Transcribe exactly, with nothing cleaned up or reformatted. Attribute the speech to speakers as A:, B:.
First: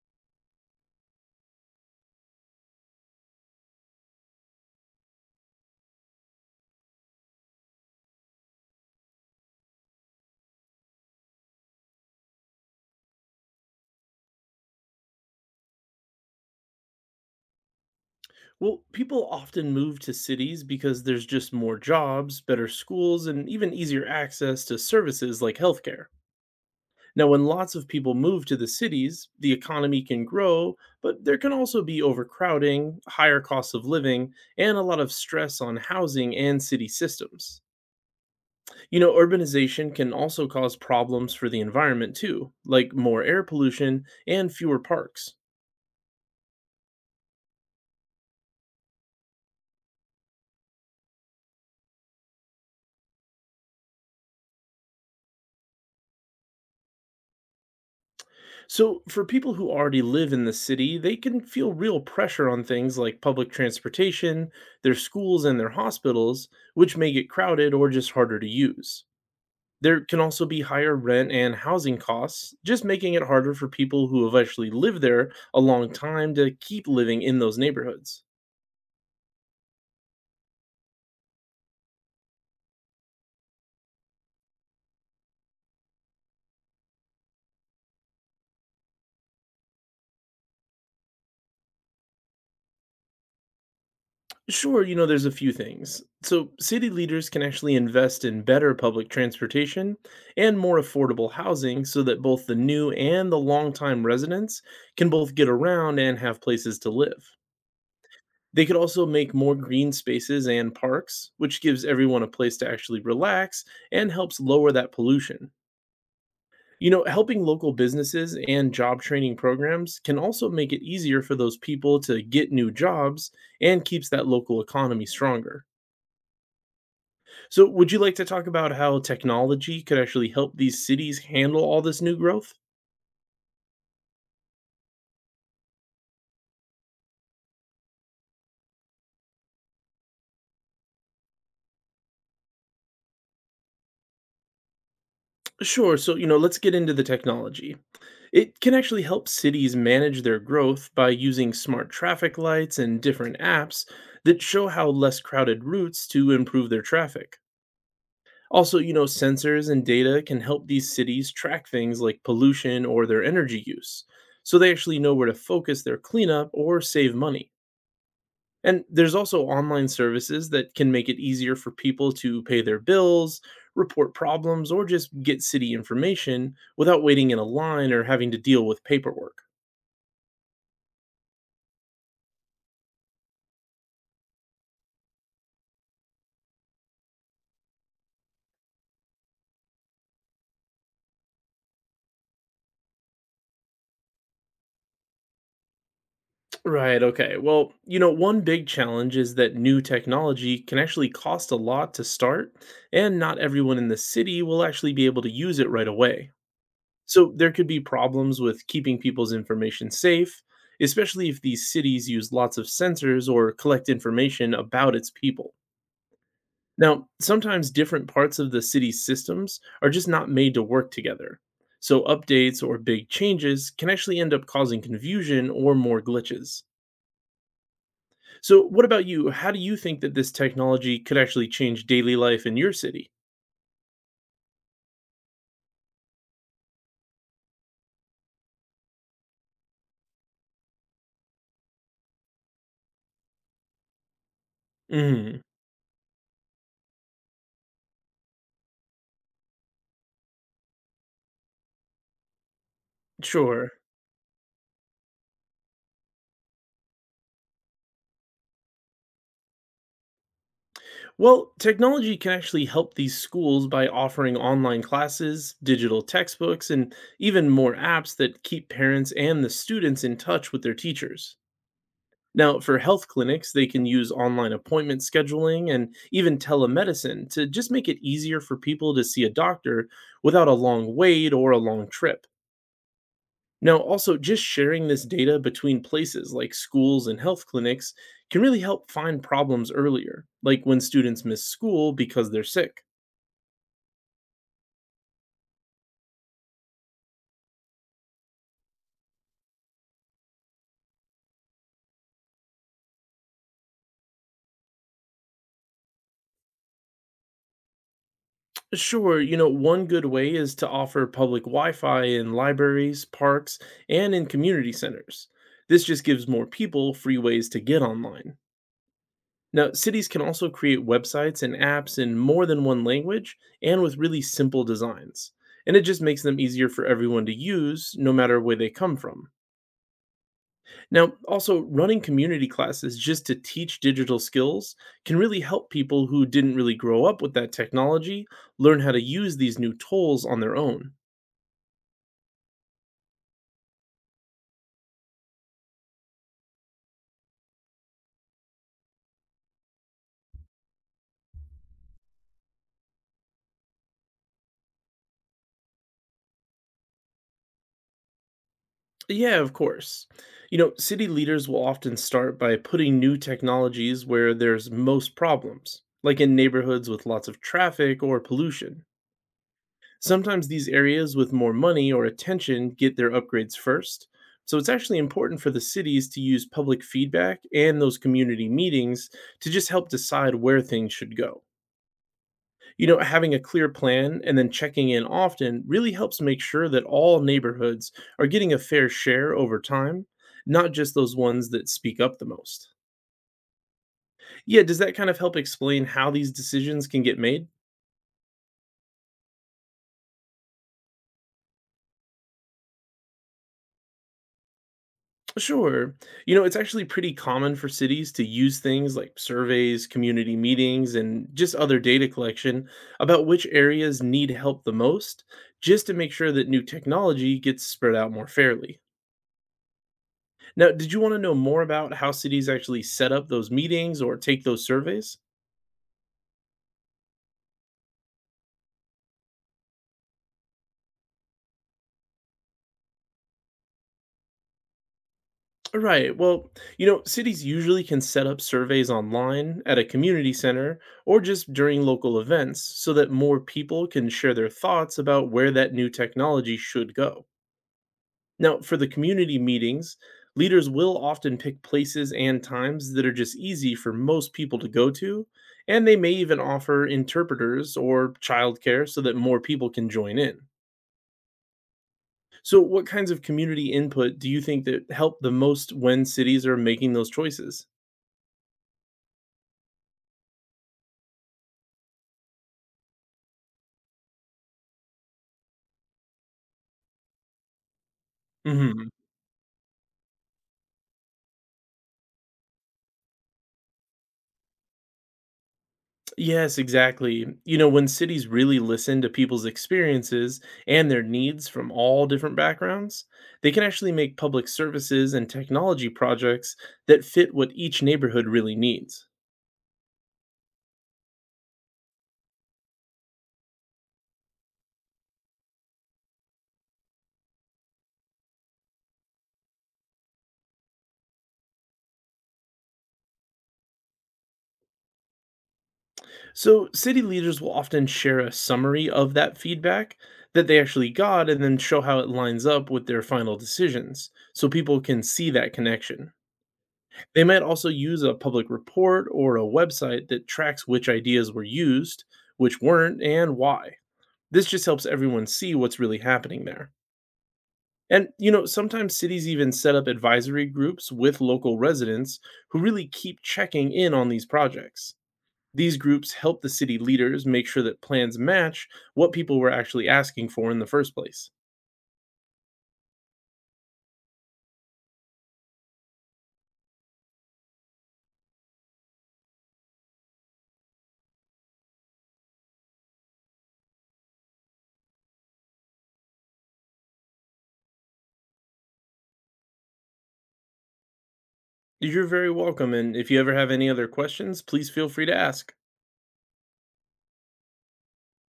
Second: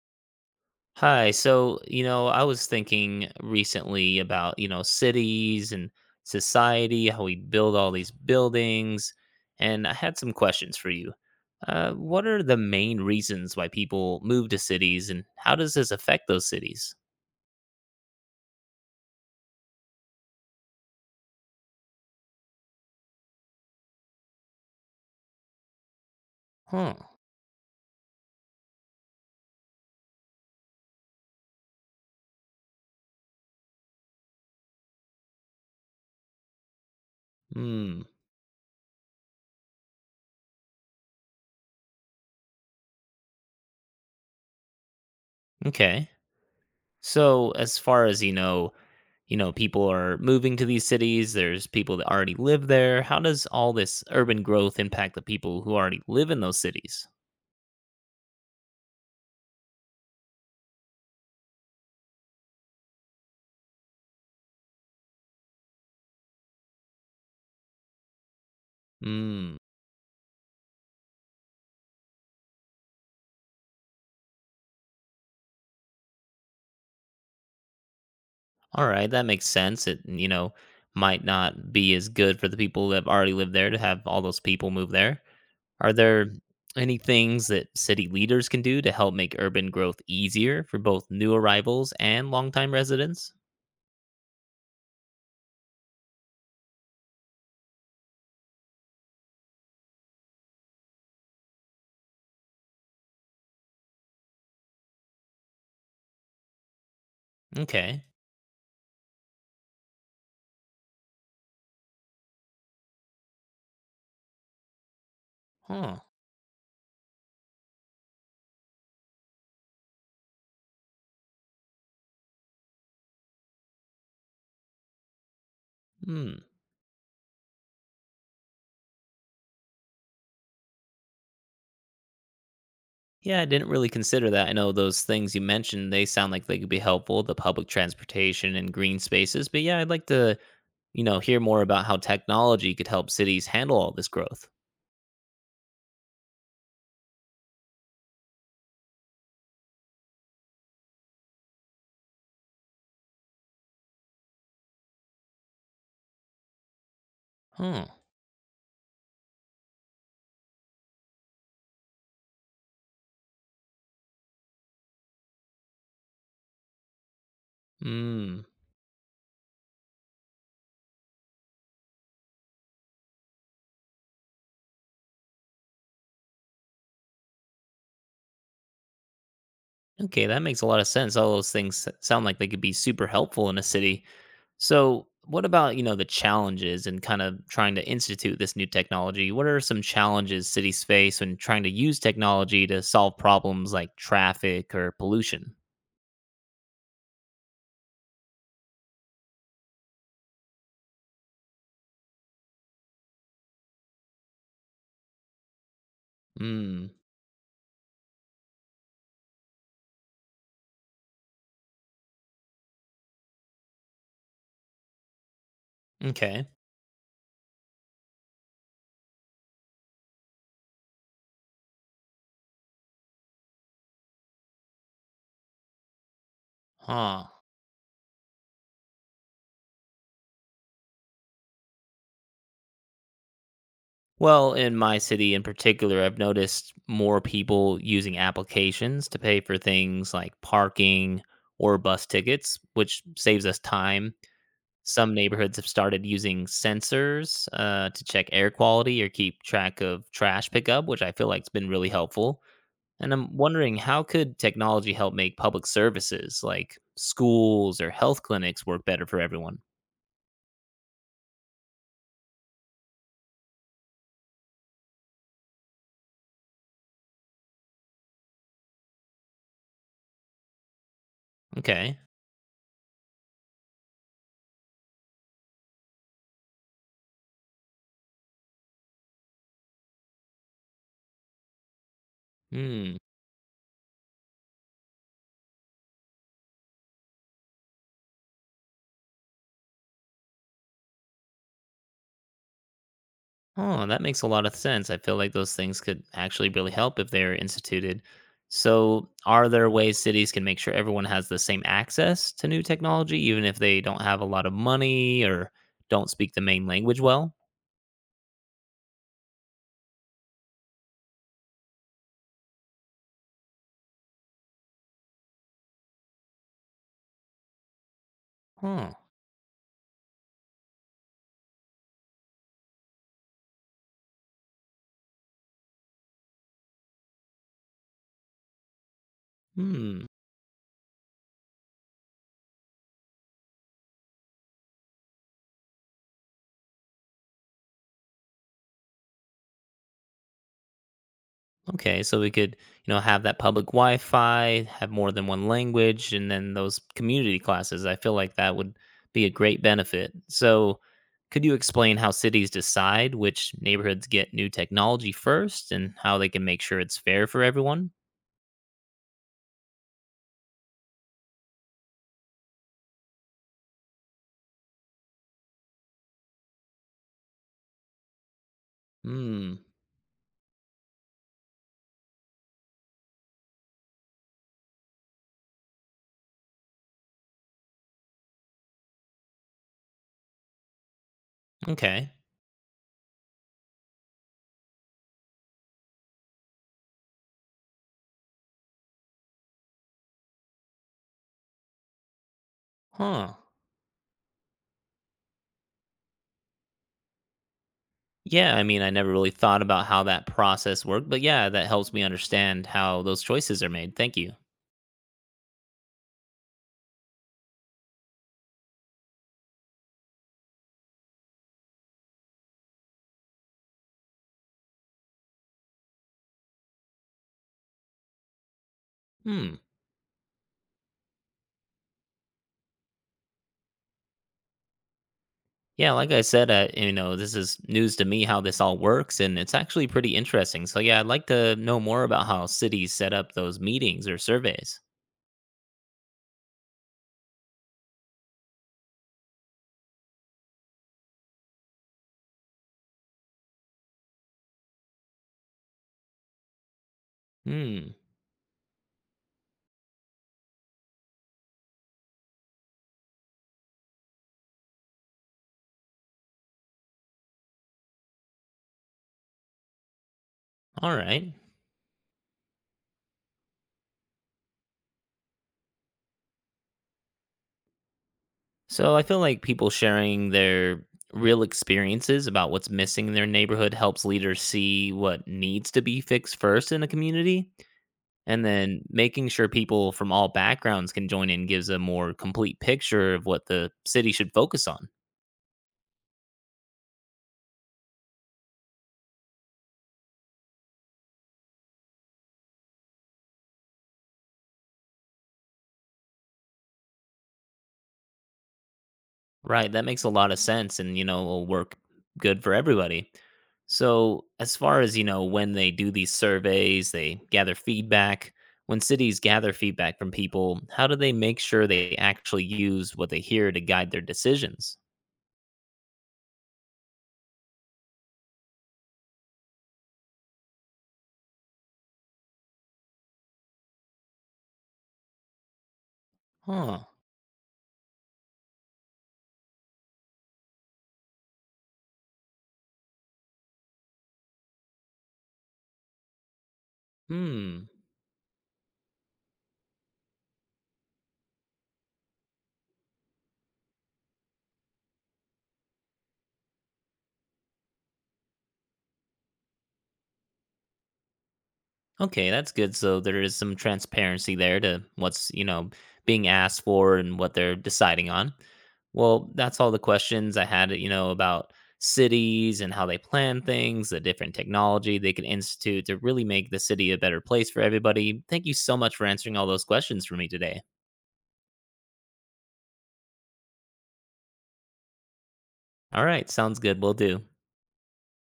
A: Hi. So, you know, I was thinking recently about, you know, cities and society, how we build all these buildings. And I had some questions for you. Uh, what are the main reasons why people move to cities and how does this affect those cities?
B: Well, people often move to cities because there's just more jobs, better schools, and even easier access to services like healthcare.
A: Huh.
B: Now, when lots of people move to the cities, the economy can grow, but there can also be overcrowding, higher costs of living, and a lot of stress on housing and city systems.
A: Hmm.
B: You know, urbanization can also cause problems for the environment too, like more air pollution and fewer parks.
A: Okay. So, as far as you know, you know, people are moving to these cities, there's people that already live there. How does all this urban growth impact the people who already live in those cities?
B: So, for people who already live in the city, they can feel real pressure on things like public transportation, their schools, and their hospitals, which may get crowded or just harder to use.
A: Hmm.
B: There can also be higher rent and housing costs, just making it harder for people who have actually lived there a long time to keep living in those neighborhoods.
A: All right, that makes sense. It, you know, might not be as good for the people that have already lived there to have all those people move there. Are there any things that city leaders can do to help make urban growth easier for both new arrivals and longtime residents?
B: Sure, you know, there's a few things. So, city leaders can actually invest in better public transportation and more affordable housing so that both the new and the longtime residents can both get around and have places to live.
A: Okay.
B: They could also make more green spaces and parks, which gives everyone a place to actually relax and helps lower that pollution.
A: Huh.
B: You know, helping local businesses and job training programs can also make it easier for those people to get new jobs and keeps that local economy stronger.
A: Hmm.
B: So, would you like to talk about how technology could actually help these cities handle all this new growth?
A: Yeah, I didn't really consider that. I know those things you mentioned, they sound like they could be helpful, the public transportation and green spaces. But yeah, I'd like to, you know, hear more about how technology could help cities handle all this growth.
B: Sure. So, you know, let's get into the technology. It can actually help cities manage their growth by using smart traffic lights and different apps that show how less crowded routes to improve their traffic.
A: Huh.
B: Also, you know, sensors and data can help these cities track things like pollution or their energy use. So they actually know where to focus their cleanup or save money.
A: Hmm.
B: And there's also online services that can make it easier for people to pay their bills, report problems, or just get city information without waiting in a line or having to deal with paperwork.
A: Okay, that makes a lot of sense. All those things s- sound like they could be super helpful in a city. So, what about, you know, the challenges and kind of trying to institute this new technology? What are some challenges cities face when trying to use technology to solve problems like traffic or pollution?
B: Right. Okay. Well, you know, one big challenge is that new technology can actually cost a lot to start, and not everyone in the city will actually be able to use it right away.
A: Hmm.
B: So there could be problems with keeping people's information safe, especially if these cities use lots of sensors or collect information about its people.
A: Okay.
B: Now, sometimes different parts of the city's systems are just not made to work together. So updates or big changes can actually end up causing confusion or more glitches.
A: Huh.
B: So, what about you? How do you think that this technology could actually change daily life in your city?
A: Well, in my city in particular, I've noticed more people using applications to pay for things like parking or bus tickets, which saves us time. Some
B: Mm,
A: neighborhoods have started using sensors uh, to check air quality or keep track of trash pickup, which I feel like has been really helpful. And I'm
B: sure.
A: wondering how could technology help make public services like schools or health clinics work better for everyone?
B: Well, technology can actually help these schools by offering online classes, digital textbooks, and even more apps that keep parents and the students in touch with their teachers.
A: Okay.
B: Now, for health clinics, they can use online appointment scheduling and even telemedicine to just make it easier for people to see a doctor without a long wait or a long trip.
A: Hmm.
B: Now, also, just sharing this data between places like schools and health clinics can really help find problems earlier, like when students miss school because they're sick.
A: Oh, that makes a lot of sense. I feel like those things could actually really help if they're instituted. So, are there ways cities can make sure everyone has the same access to new technology, even if they don't have a lot of money or don't speak the main language well?
B: Sure, you know, one good way is to offer public Wi Fi in libraries, parks, and in community centers. This just gives more people free ways to get online.
A: Huh.
B: Now, cities can also create websites and apps in more than one language and with really simple designs. And it just makes them easier for everyone to use, no matter where they come from.
A: Hmm.
B: Now, also, running community classes just to teach digital skills can really help people who didn't really grow up with that technology learn how to use these new tools on their own.
A: Okay, so we could, you know, have that public Wi-Fi, have more than one language, and then those community classes. I feel like that would be a great benefit. So, could you explain how cities decide which neighborhoods get new technology first and how they can make sure it's fair for everyone?
B: Yeah, of course. You know, city leaders will often start by putting new technologies where there's most problems, like in neighborhoods with lots of traffic or pollution.
A: Hmm.
B: Sometimes these areas with more money or attention get their upgrades first. So it's actually important for the cities to use public feedback and those community meetings to just help decide where things should go.
A: Okay.
B: You know, having a clear plan and then checking in often really helps make sure that all neighborhoods are getting a fair share over time, not just those ones that speak up the most.
A: Huh.
B: Yeah, does that kind of help explain how these decisions can get made?
A: Yeah, I mean, I never really thought about how that process worked, but yeah, that helps me understand how those choices are made. Thank you.
B: Sure. You know, it's actually pretty common for cities to use things like surveys, community meetings, and just other data collection about which areas need help the most, just to make sure that new technology gets spread out more fairly.
A: Hmm.
B: Now, did you want to know more about how cities actually set up those meetings or take those surveys?
A: Yeah, like I said, uh, you know, this is news to me how this all works, and it's actually pretty interesting. So, yeah, I'd like to know more about how cities set up those meetings or surveys.
B: Right. Well, you know, cities usually can set up surveys online at a community center or just during local events so that more people can share their thoughts about where that new technology should go.
A: Hmm.
B: Now, for the community meetings, leaders will often pick places and times that are just easy for most people to go to, and they may even offer interpreters or childcare so that more people can join in.
A: All right.
B: So, what kinds of community input do you think that help the most when cities are making those choices?
A: So, I feel like people sharing their real experiences about what's missing in their neighborhood helps leaders see what needs to be fixed first in a community. And then
B: Mhm.
A: making sure people from all backgrounds can join in gives a more complete picture of what the city should focus on.
B: Yes, exactly. You know, when cities really listen to people's experiences and their needs from all different backgrounds, they can actually make public services and technology projects that fit what each neighborhood really needs.
A: Right, that makes a lot of sense and, you know, will work good for everybody. So, as far as, you know, when they do these surveys, they gather feedback. When cities gather feedback from people, how do they make sure they actually use what they hear to guide their decisions?
B: So, city leaders will often share a summary of that feedback that they actually got and then show how it lines up with their final decisions so people can see that connection.
A: Huh.
B: They might also use a public report or a website that tracks which ideas were used, which weren't, and why. This just helps everyone see what's really happening there.
A: Hmm.
B: And, you know, sometimes cities even set up advisory groups with local residents who really keep checking in on these projects. These groups help the city leaders make sure that plans match what people were actually asking for in the first place.
A: Okay, that's good. So there is some transparency there to what's, you know, being asked for and what they're deciding on. Well, that's all the questions I had, you know, about cities and how they plan things, the different technology they can institute to really make the city a better place for everybody. Thank you so much for answering all those questions for me today.
B: You're very welcome, and if you ever have any other questions, please feel free to ask.
A: All right, sounds good. We'll do.